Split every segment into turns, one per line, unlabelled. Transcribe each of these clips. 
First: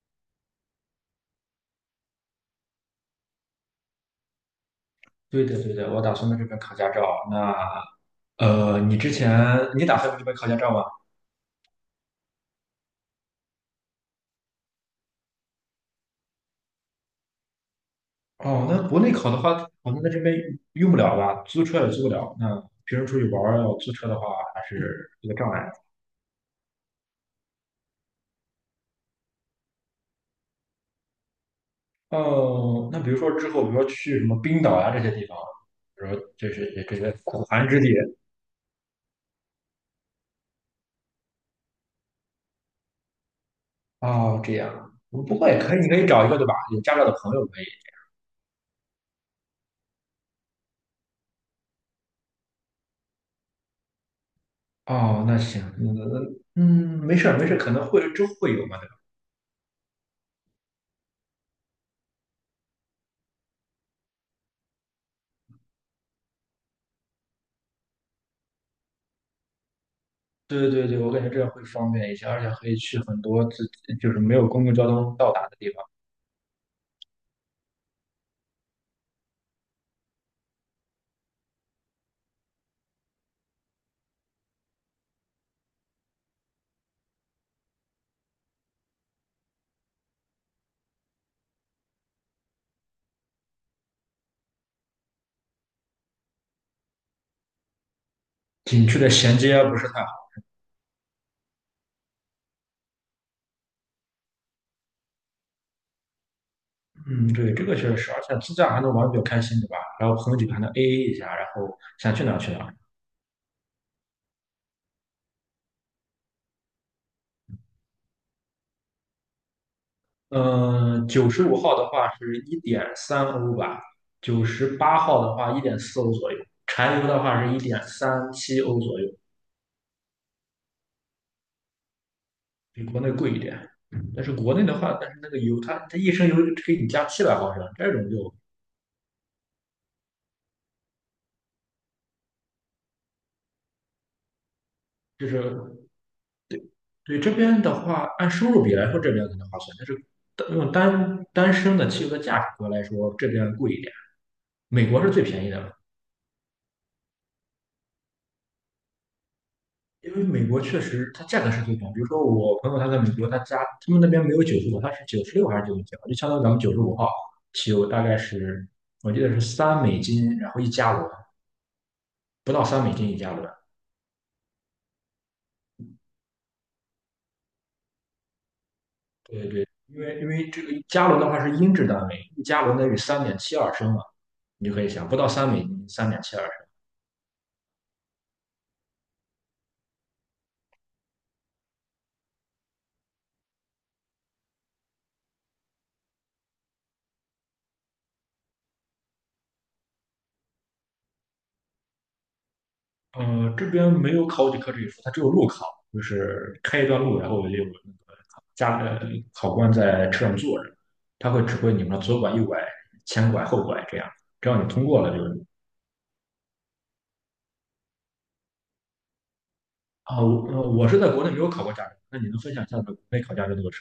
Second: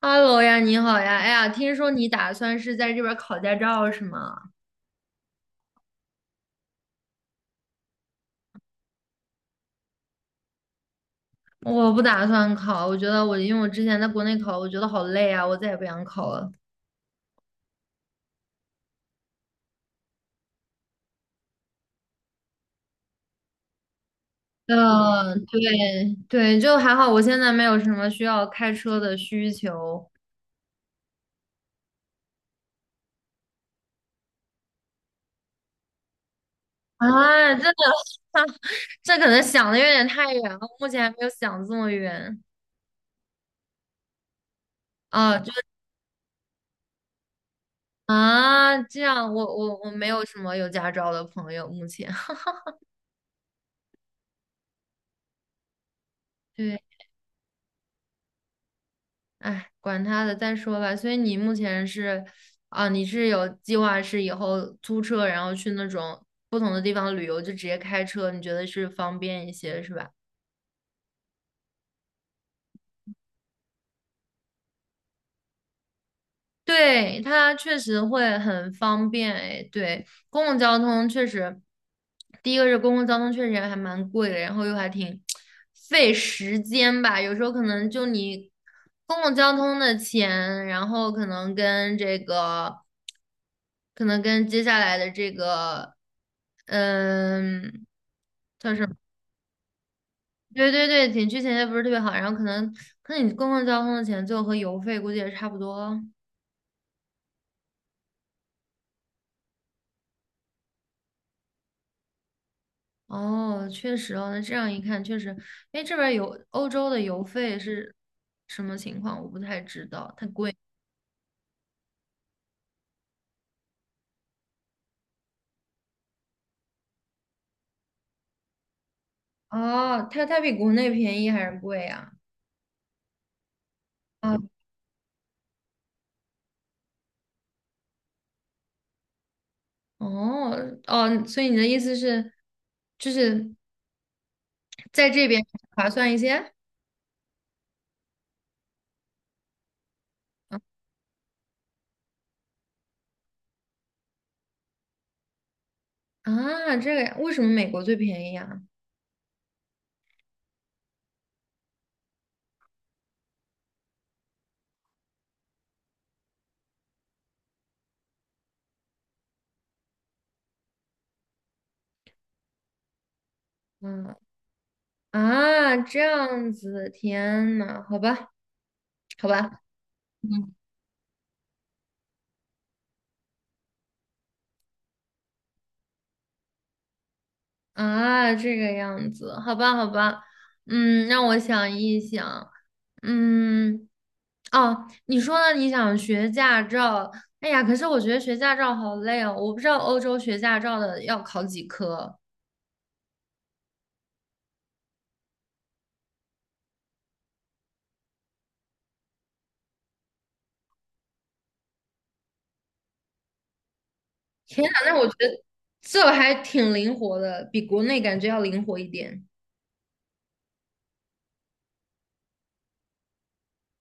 Hello 呀，你好呀！哎呀，听说你打算是在这边考驾照是吗？
对的，对的，我打算在这边考驾照。那你之前你打算在这边考驾照吗？
我不打算考，我觉得我因为我之前在国内考，我觉得好累啊，我再也不想考了。
哦，那国内考的话，好像在这边用不了吧？租车也租不了。那平时出去玩儿要租车的话，还是一个
嗯，
障
对
碍。
对，就还好，我现在没有什么需要开车的需求。
哦，那比如说之后，比如说去什么冰岛呀、这些地方，比如说这是也这些苦
啊，真
寒之
的，
地。
这可能想的有点太远了，目前还没有想这么远。
哦，这样。
啊，
不过
就
也可以，你可以找一个对吧？有驾照的朋友可以。
啊，这样，我没有什么有驾照的朋友，目前。
哦，那行，
对。
嗯，没事儿没事儿，可能会之后会有嘛。
哎，管他的，再说吧。所以你目前是，啊，你是有计划是以后租车，然后去那种不同的地方旅游，就直接开车，你觉得是方便一些，是吧？
对对对，我感觉这样会方便一些，而且可以去很多自己就是没有公共交通到达的地方，
对，它确实会很方便，哎，对，公共交通确实，第一个是公共交通确实还蛮贵的，然后又还挺费时间吧，有时候可能就你公共交通的钱，然后可能跟接下来的这个，嗯，
景区的衔接啊不是太好。
对对对，景区衔接不是特别好，然后可能你公共交通的钱最后和油费估计也差不多。
嗯，对，这个确实是，而且自驾还能玩得比较开心，对吧？然后朋友几个还能 AA 一下，然后想去哪儿去哪儿。
哦，确实哦，那这样一看确实，哎，这边儿有欧洲的油费是什么情况？我不太知道，太贵。
嗯，九十五号的话是1.3欧吧，98号的话1.4欧左右，柴油的话是1.37欧左右，
哦，它比国内便宜还是贵啊？
比国内贵一点。嗯，但是
啊，
国内的话，但是那个油它一升油就给你加700毫升，这种就
哦哦，所以你的意思是，就是在
就
这边
是
划算一些
对这边的话，按收入比来说，这边可能划算，但是单用单单升的汽油的价格来说，这边贵一点。美国是最便宜的嘛，
啊？这个呀为什么美国最便宜啊？
因为美国确实它价格是最便宜。比如说我朋友他在美国，他家他们那边没有九十五，他是96还是99，就相当于咱们九十五号汽油大概是我记得是三美金，然后一加仑，不到三美金一加仑。
嗯啊，这样子，天呐，好吧，好
对
吧，
对，因为
嗯，
这个加仑的话是英制单位，一加仑等于3.72升嘛，你就可以想，不到三美金，三点七二。
啊，这个样子，好吧，好吧，嗯，让我想一想，嗯，哦，你说呢？你想学驾照？哎呀，可是我觉得学驾照好累哦，我不知道欧洲学驾照的要考几科。
这边没有考几科这一说，它只有路考，就是开一段路，然后有那个加呃考官在车上坐着，他会指挥你们左拐、右拐、前拐、后拐这样，只要
天
你
呐，
通
那
过
我觉
了就
得
是。
这还挺灵活的，比国内感觉要灵活一点。
啊，我是在国内没有考过驾照，那你能分享一下国内考驾照的个程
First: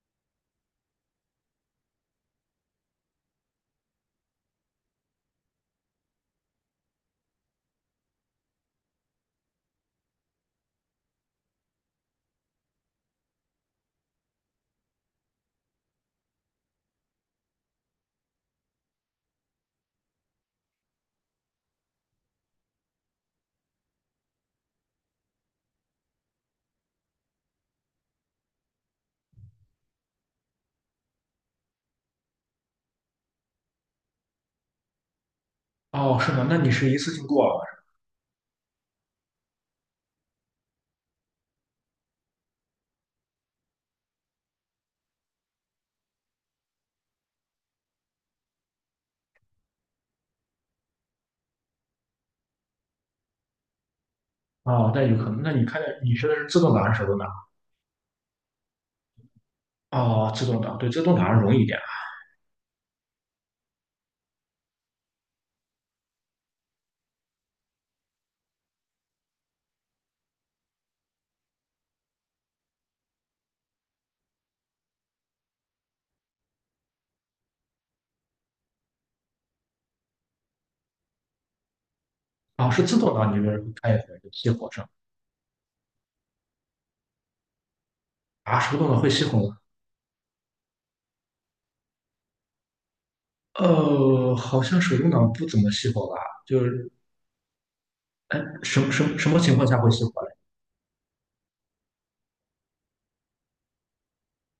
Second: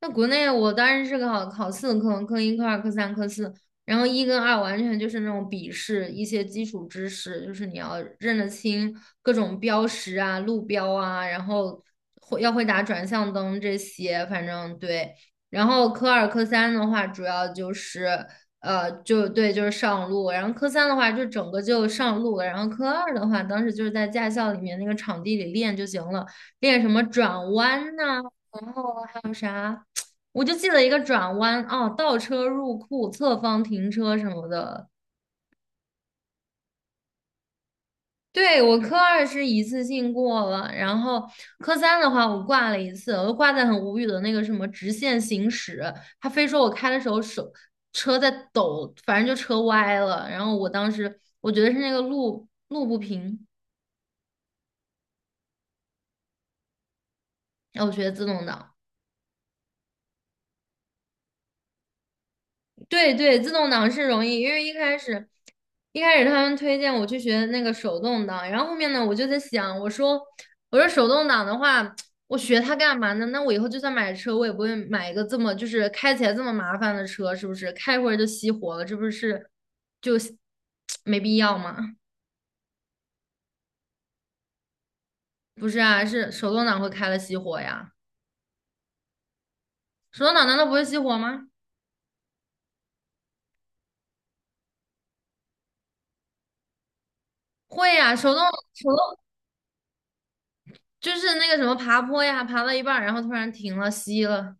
那国内我当时是考四科，科一、科二、科三、科四，然后一跟二完全就是那种笔试，一些基础知识，就是你要认得清各种标识啊、路标啊，然后会要会打转向灯这些，反正对。然后科二、科三的话，主要就是就对，就是上路。然后科三的话，就整个就上路了。然后科二的话，当时就是在驾校里面那个场地里练就行了，练什么转弯呐、然后还有啥？我就记得一个转弯哦，倒车入库、侧方停车什么的。
吗？哦，是吗？那你是一次性过了是
对，我科二是一次性过了，然后科三的话我挂了一次，我就挂在很无语的那个什么直线行驶，他非说我开的时候手车在抖，反正就车歪了，然后我当时我觉得是那个路不平，
吧？哦，那有可能。那你学的是自动挡还是手动挡？
然后我学的自动挡。
哦，自动挡，对，自动挡容易一点。
对对，自动挡是容易，因为一开始他们推荐我去学那个手动挡，然后后面呢，我就在想，我说手动挡的话，我学它干嘛呢？那我以后就算买车，我也不会买一个这么就是开起来这么麻烦的车，是不是？开一会儿就熄火了，这不是就 没必要吗？
哦，是自动挡，你就是开一会就熄火上？
不是啊，是手动挡会开了熄火呀，
啊，手动挡会熄火，吗？
手动挡难道不会熄火吗？
好像手动挡不怎么熄火吧？就是
会呀，手动
什
手
么
动
情况下会熄火嘞？
就是那个什么爬坡呀，爬到一半儿然后突然停了，熄了，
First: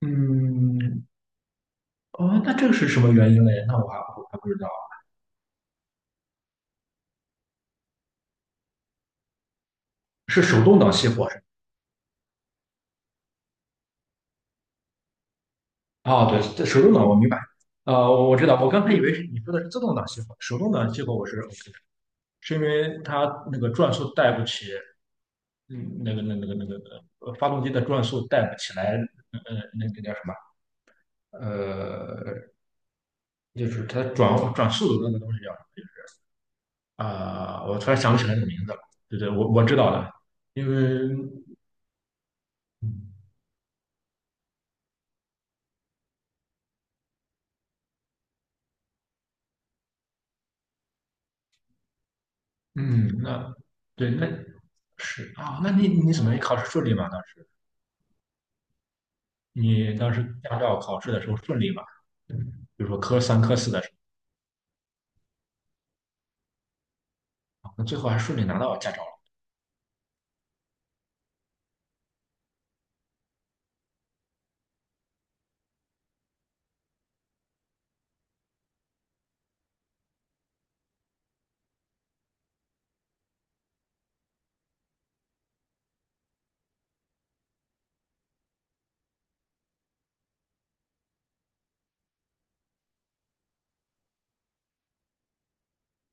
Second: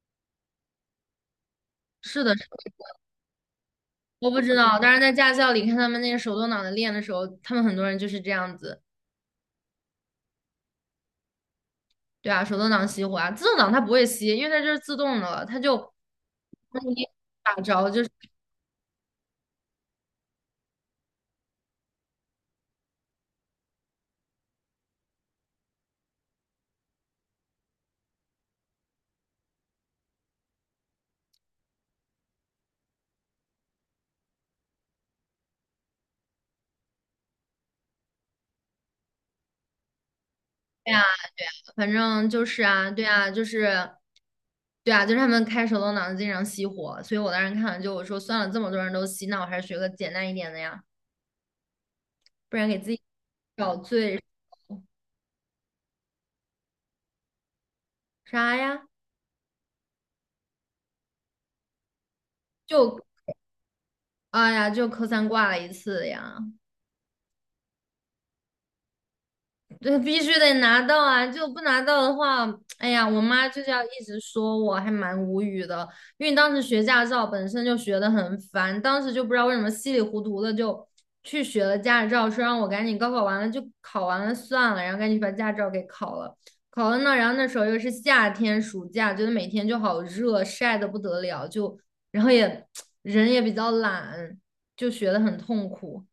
嗯，
是的。
哦，那这个是什么原因嘞？那我
我
还
不
不
知
知道，
道，但是在驾校里看他们那个手动挡的练的时候，他们很多人就是这样子，
是手动挡熄火是吗？
对啊，手动挡熄火啊，自动挡它不会熄，因为它就是自动的了，它就
哦，对，这
那
手动
你
挡我明白。
打着就是
我知道，我刚才以为是你说的是自动挡熄火，手动挡熄火我是 OK 的，是因为它那个转速带不起。嗯，那个发动机的转速带不起来。那个叫什么？呃，就是它转速的那个东西。叫。啊，我突然想不起来你的名字了。对对，我知道了，因
对啊，
为
反正就是啊，对啊，就是他们开手动挡的经常熄火，所以我当时看了就我说算了，这么多人都熄，那我还是学个简单一点的呀，不然给自己
嗯，那
找
对
罪
那是啊。那你你怎么你考试顺利吗？
啥呀？
你当时驾照考试的时候顺利吗？嗯，比如
就
说科三、科四的时
哎呀，就科三挂了一次呀，
候，那最后还顺利拿到驾照了。
对，必须得拿到啊！就不拿到的话，哎呀，我妈就是要一直说我，还蛮无语的。因为当时学驾照本身就学得很烦，当时就不知道为什么稀里糊涂的就去学了驾照，说让我赶紧高考完了就考完了算了，然后赶紧把驾照给考了。考了呢，然后那时候又是夏天，暑假，觉得每天就好热，晒得不得了，就然后也 人也比较懒，就学得很痛苦。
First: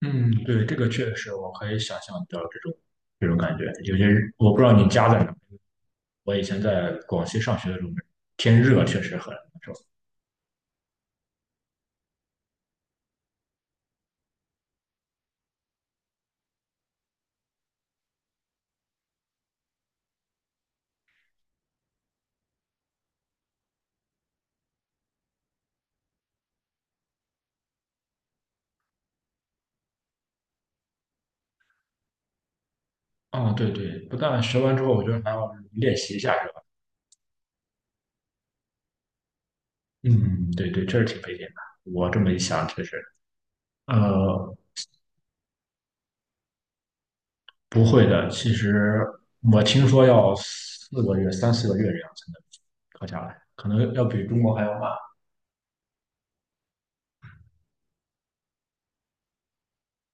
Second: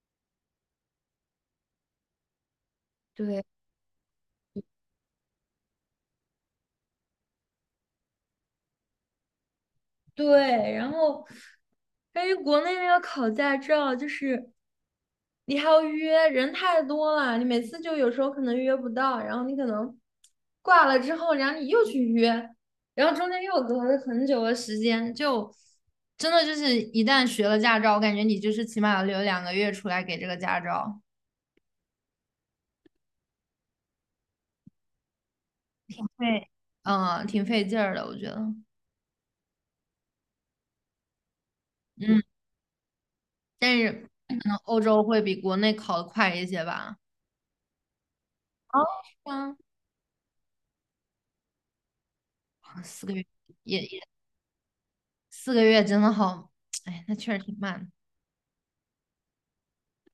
嗯，对，这个确实我可以想象到这种
对。
感觉。有些，是我不知道你家在哪，我以前在广西上学的时候，天热确实很难受。
对，然后关于国内那个考驾照，就是你还要约，人太多了，你每次就有时候可能约不到，然后你可能挂了之后，然后你又去约，然后中间又隔了很久的时间，就真的就是一旦学了驾照，我感觉你就是起码要留两个月出来给这个驾照，
哦，对对，不但学完之后，我觉得还要练习一下。
对，嗯，挺费劲儿的，我觉得，
嗯，对对，这是挺费劲的。我这
嗯，
么一想，确实，
但是可能
呃，
欧洲会比国内考的快一些吧。
不会的。其
哦，
实
是吗？
我听说要四个月、3、4个月这样才
啊
能
四
考
个
下
月
来，可
也
能
也
要比中国还要慢。
四个月真的好，哎，那确实挺慢的。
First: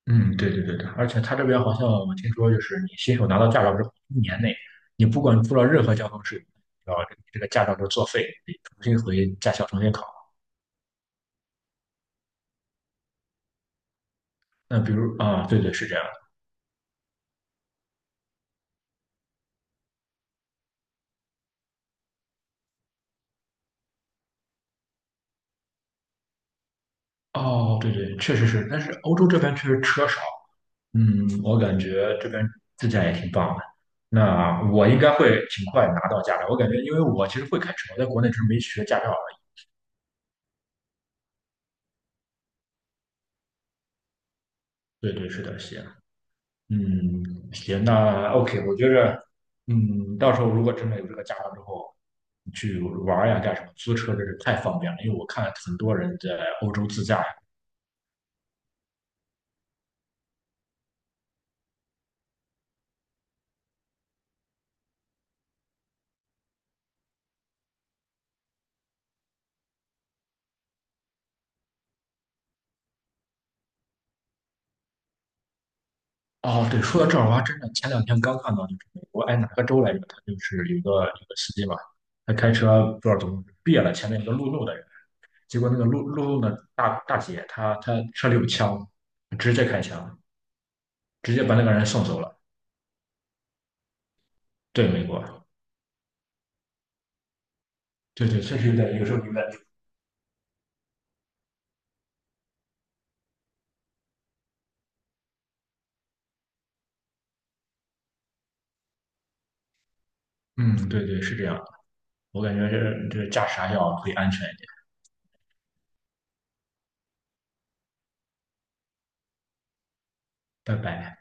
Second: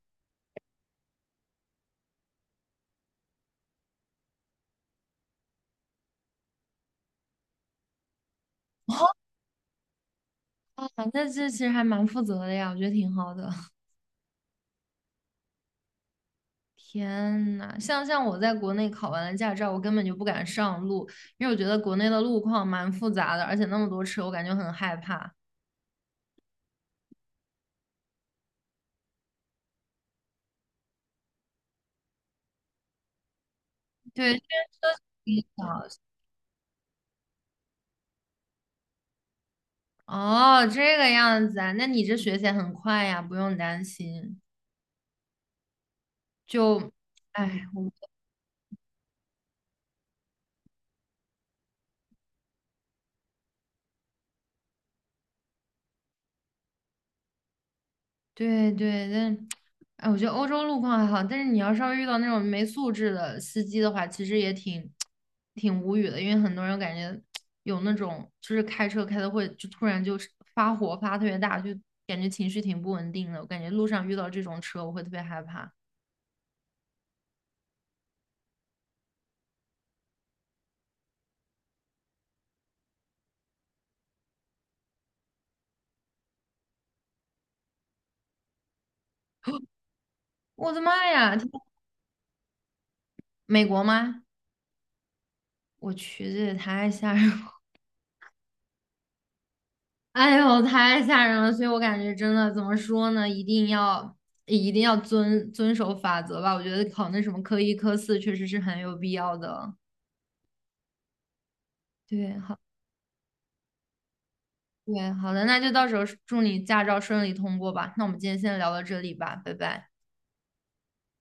嗯，对对对对，而且他这边好像我听说，就是你新手拿到驾照之后，1年内你不管出了任何交通事故，然后这个驾照就作废，得重新 回驾校重新考。
啊，那这其实还蛮负责的呀，我觉得挺好的。
那比如啊，对对是这样的。
天呐，像我在国内考完了驾照，我根本就不敢上路，因为我觉得国内的路况蛮复杂的，而且那么多车，我感觉很害怕。
哦，对对，确实是，但是欧洲这边确实车少。嗯，我感觉这边自驾也挺棒的。
对，
那我应该会挺快拿 到驾照。我感觉，因为我其实会开车，我在国内只是没学驾照而已。
哦，这个样子啊，那你这学起来很快呀，不用担心。
对对，是的，行。
就，
嗯，
哎，
行，
我
那 OK，我觉着，嗯，到时候如果真的有这个驾照之后，去玩儿呀干什么，租车真是太方便了。因为我看很多人在欧洲自驾呀。
对对，但哎，我觉得欧洲路况还好，但是你要稍微遇到那种没素质的司机的话，其实也挺无语的，因为很多人感觉有那种就是开车开的会就突然就是发火发特别大，就感觉情绪挺不稳定的。我感觉路上遇到这种车，我会特别害怕。
哦，对，说到这儿，我还真的前两天刚看到，就是美国，哎，哪个州来着，他就是有个司机嘛，他开车不知道怎么别了前面一个路怒的人。结果那个路的大姐，她车里有枪，直接开枪，
我的妈呀，
直接
天
把那个人送走了。
美国吗？
对，美国，
我去，这也太吓人了！
对对，确实有点，有时候有点。
哎呦，太吓人了！所以我感觉真的怎么说呢，一定要遵守法则吧。我觉得考那什么科一、科四确实是很有必要的。
嗯，对对，是这样。
对，
我感
好，
觉这驾驶还要注意安全一点。
对，好的，那就到时候祝你驾照顺利通过吧。那我们今天先聊到这里吧，拜拜。
拜拜。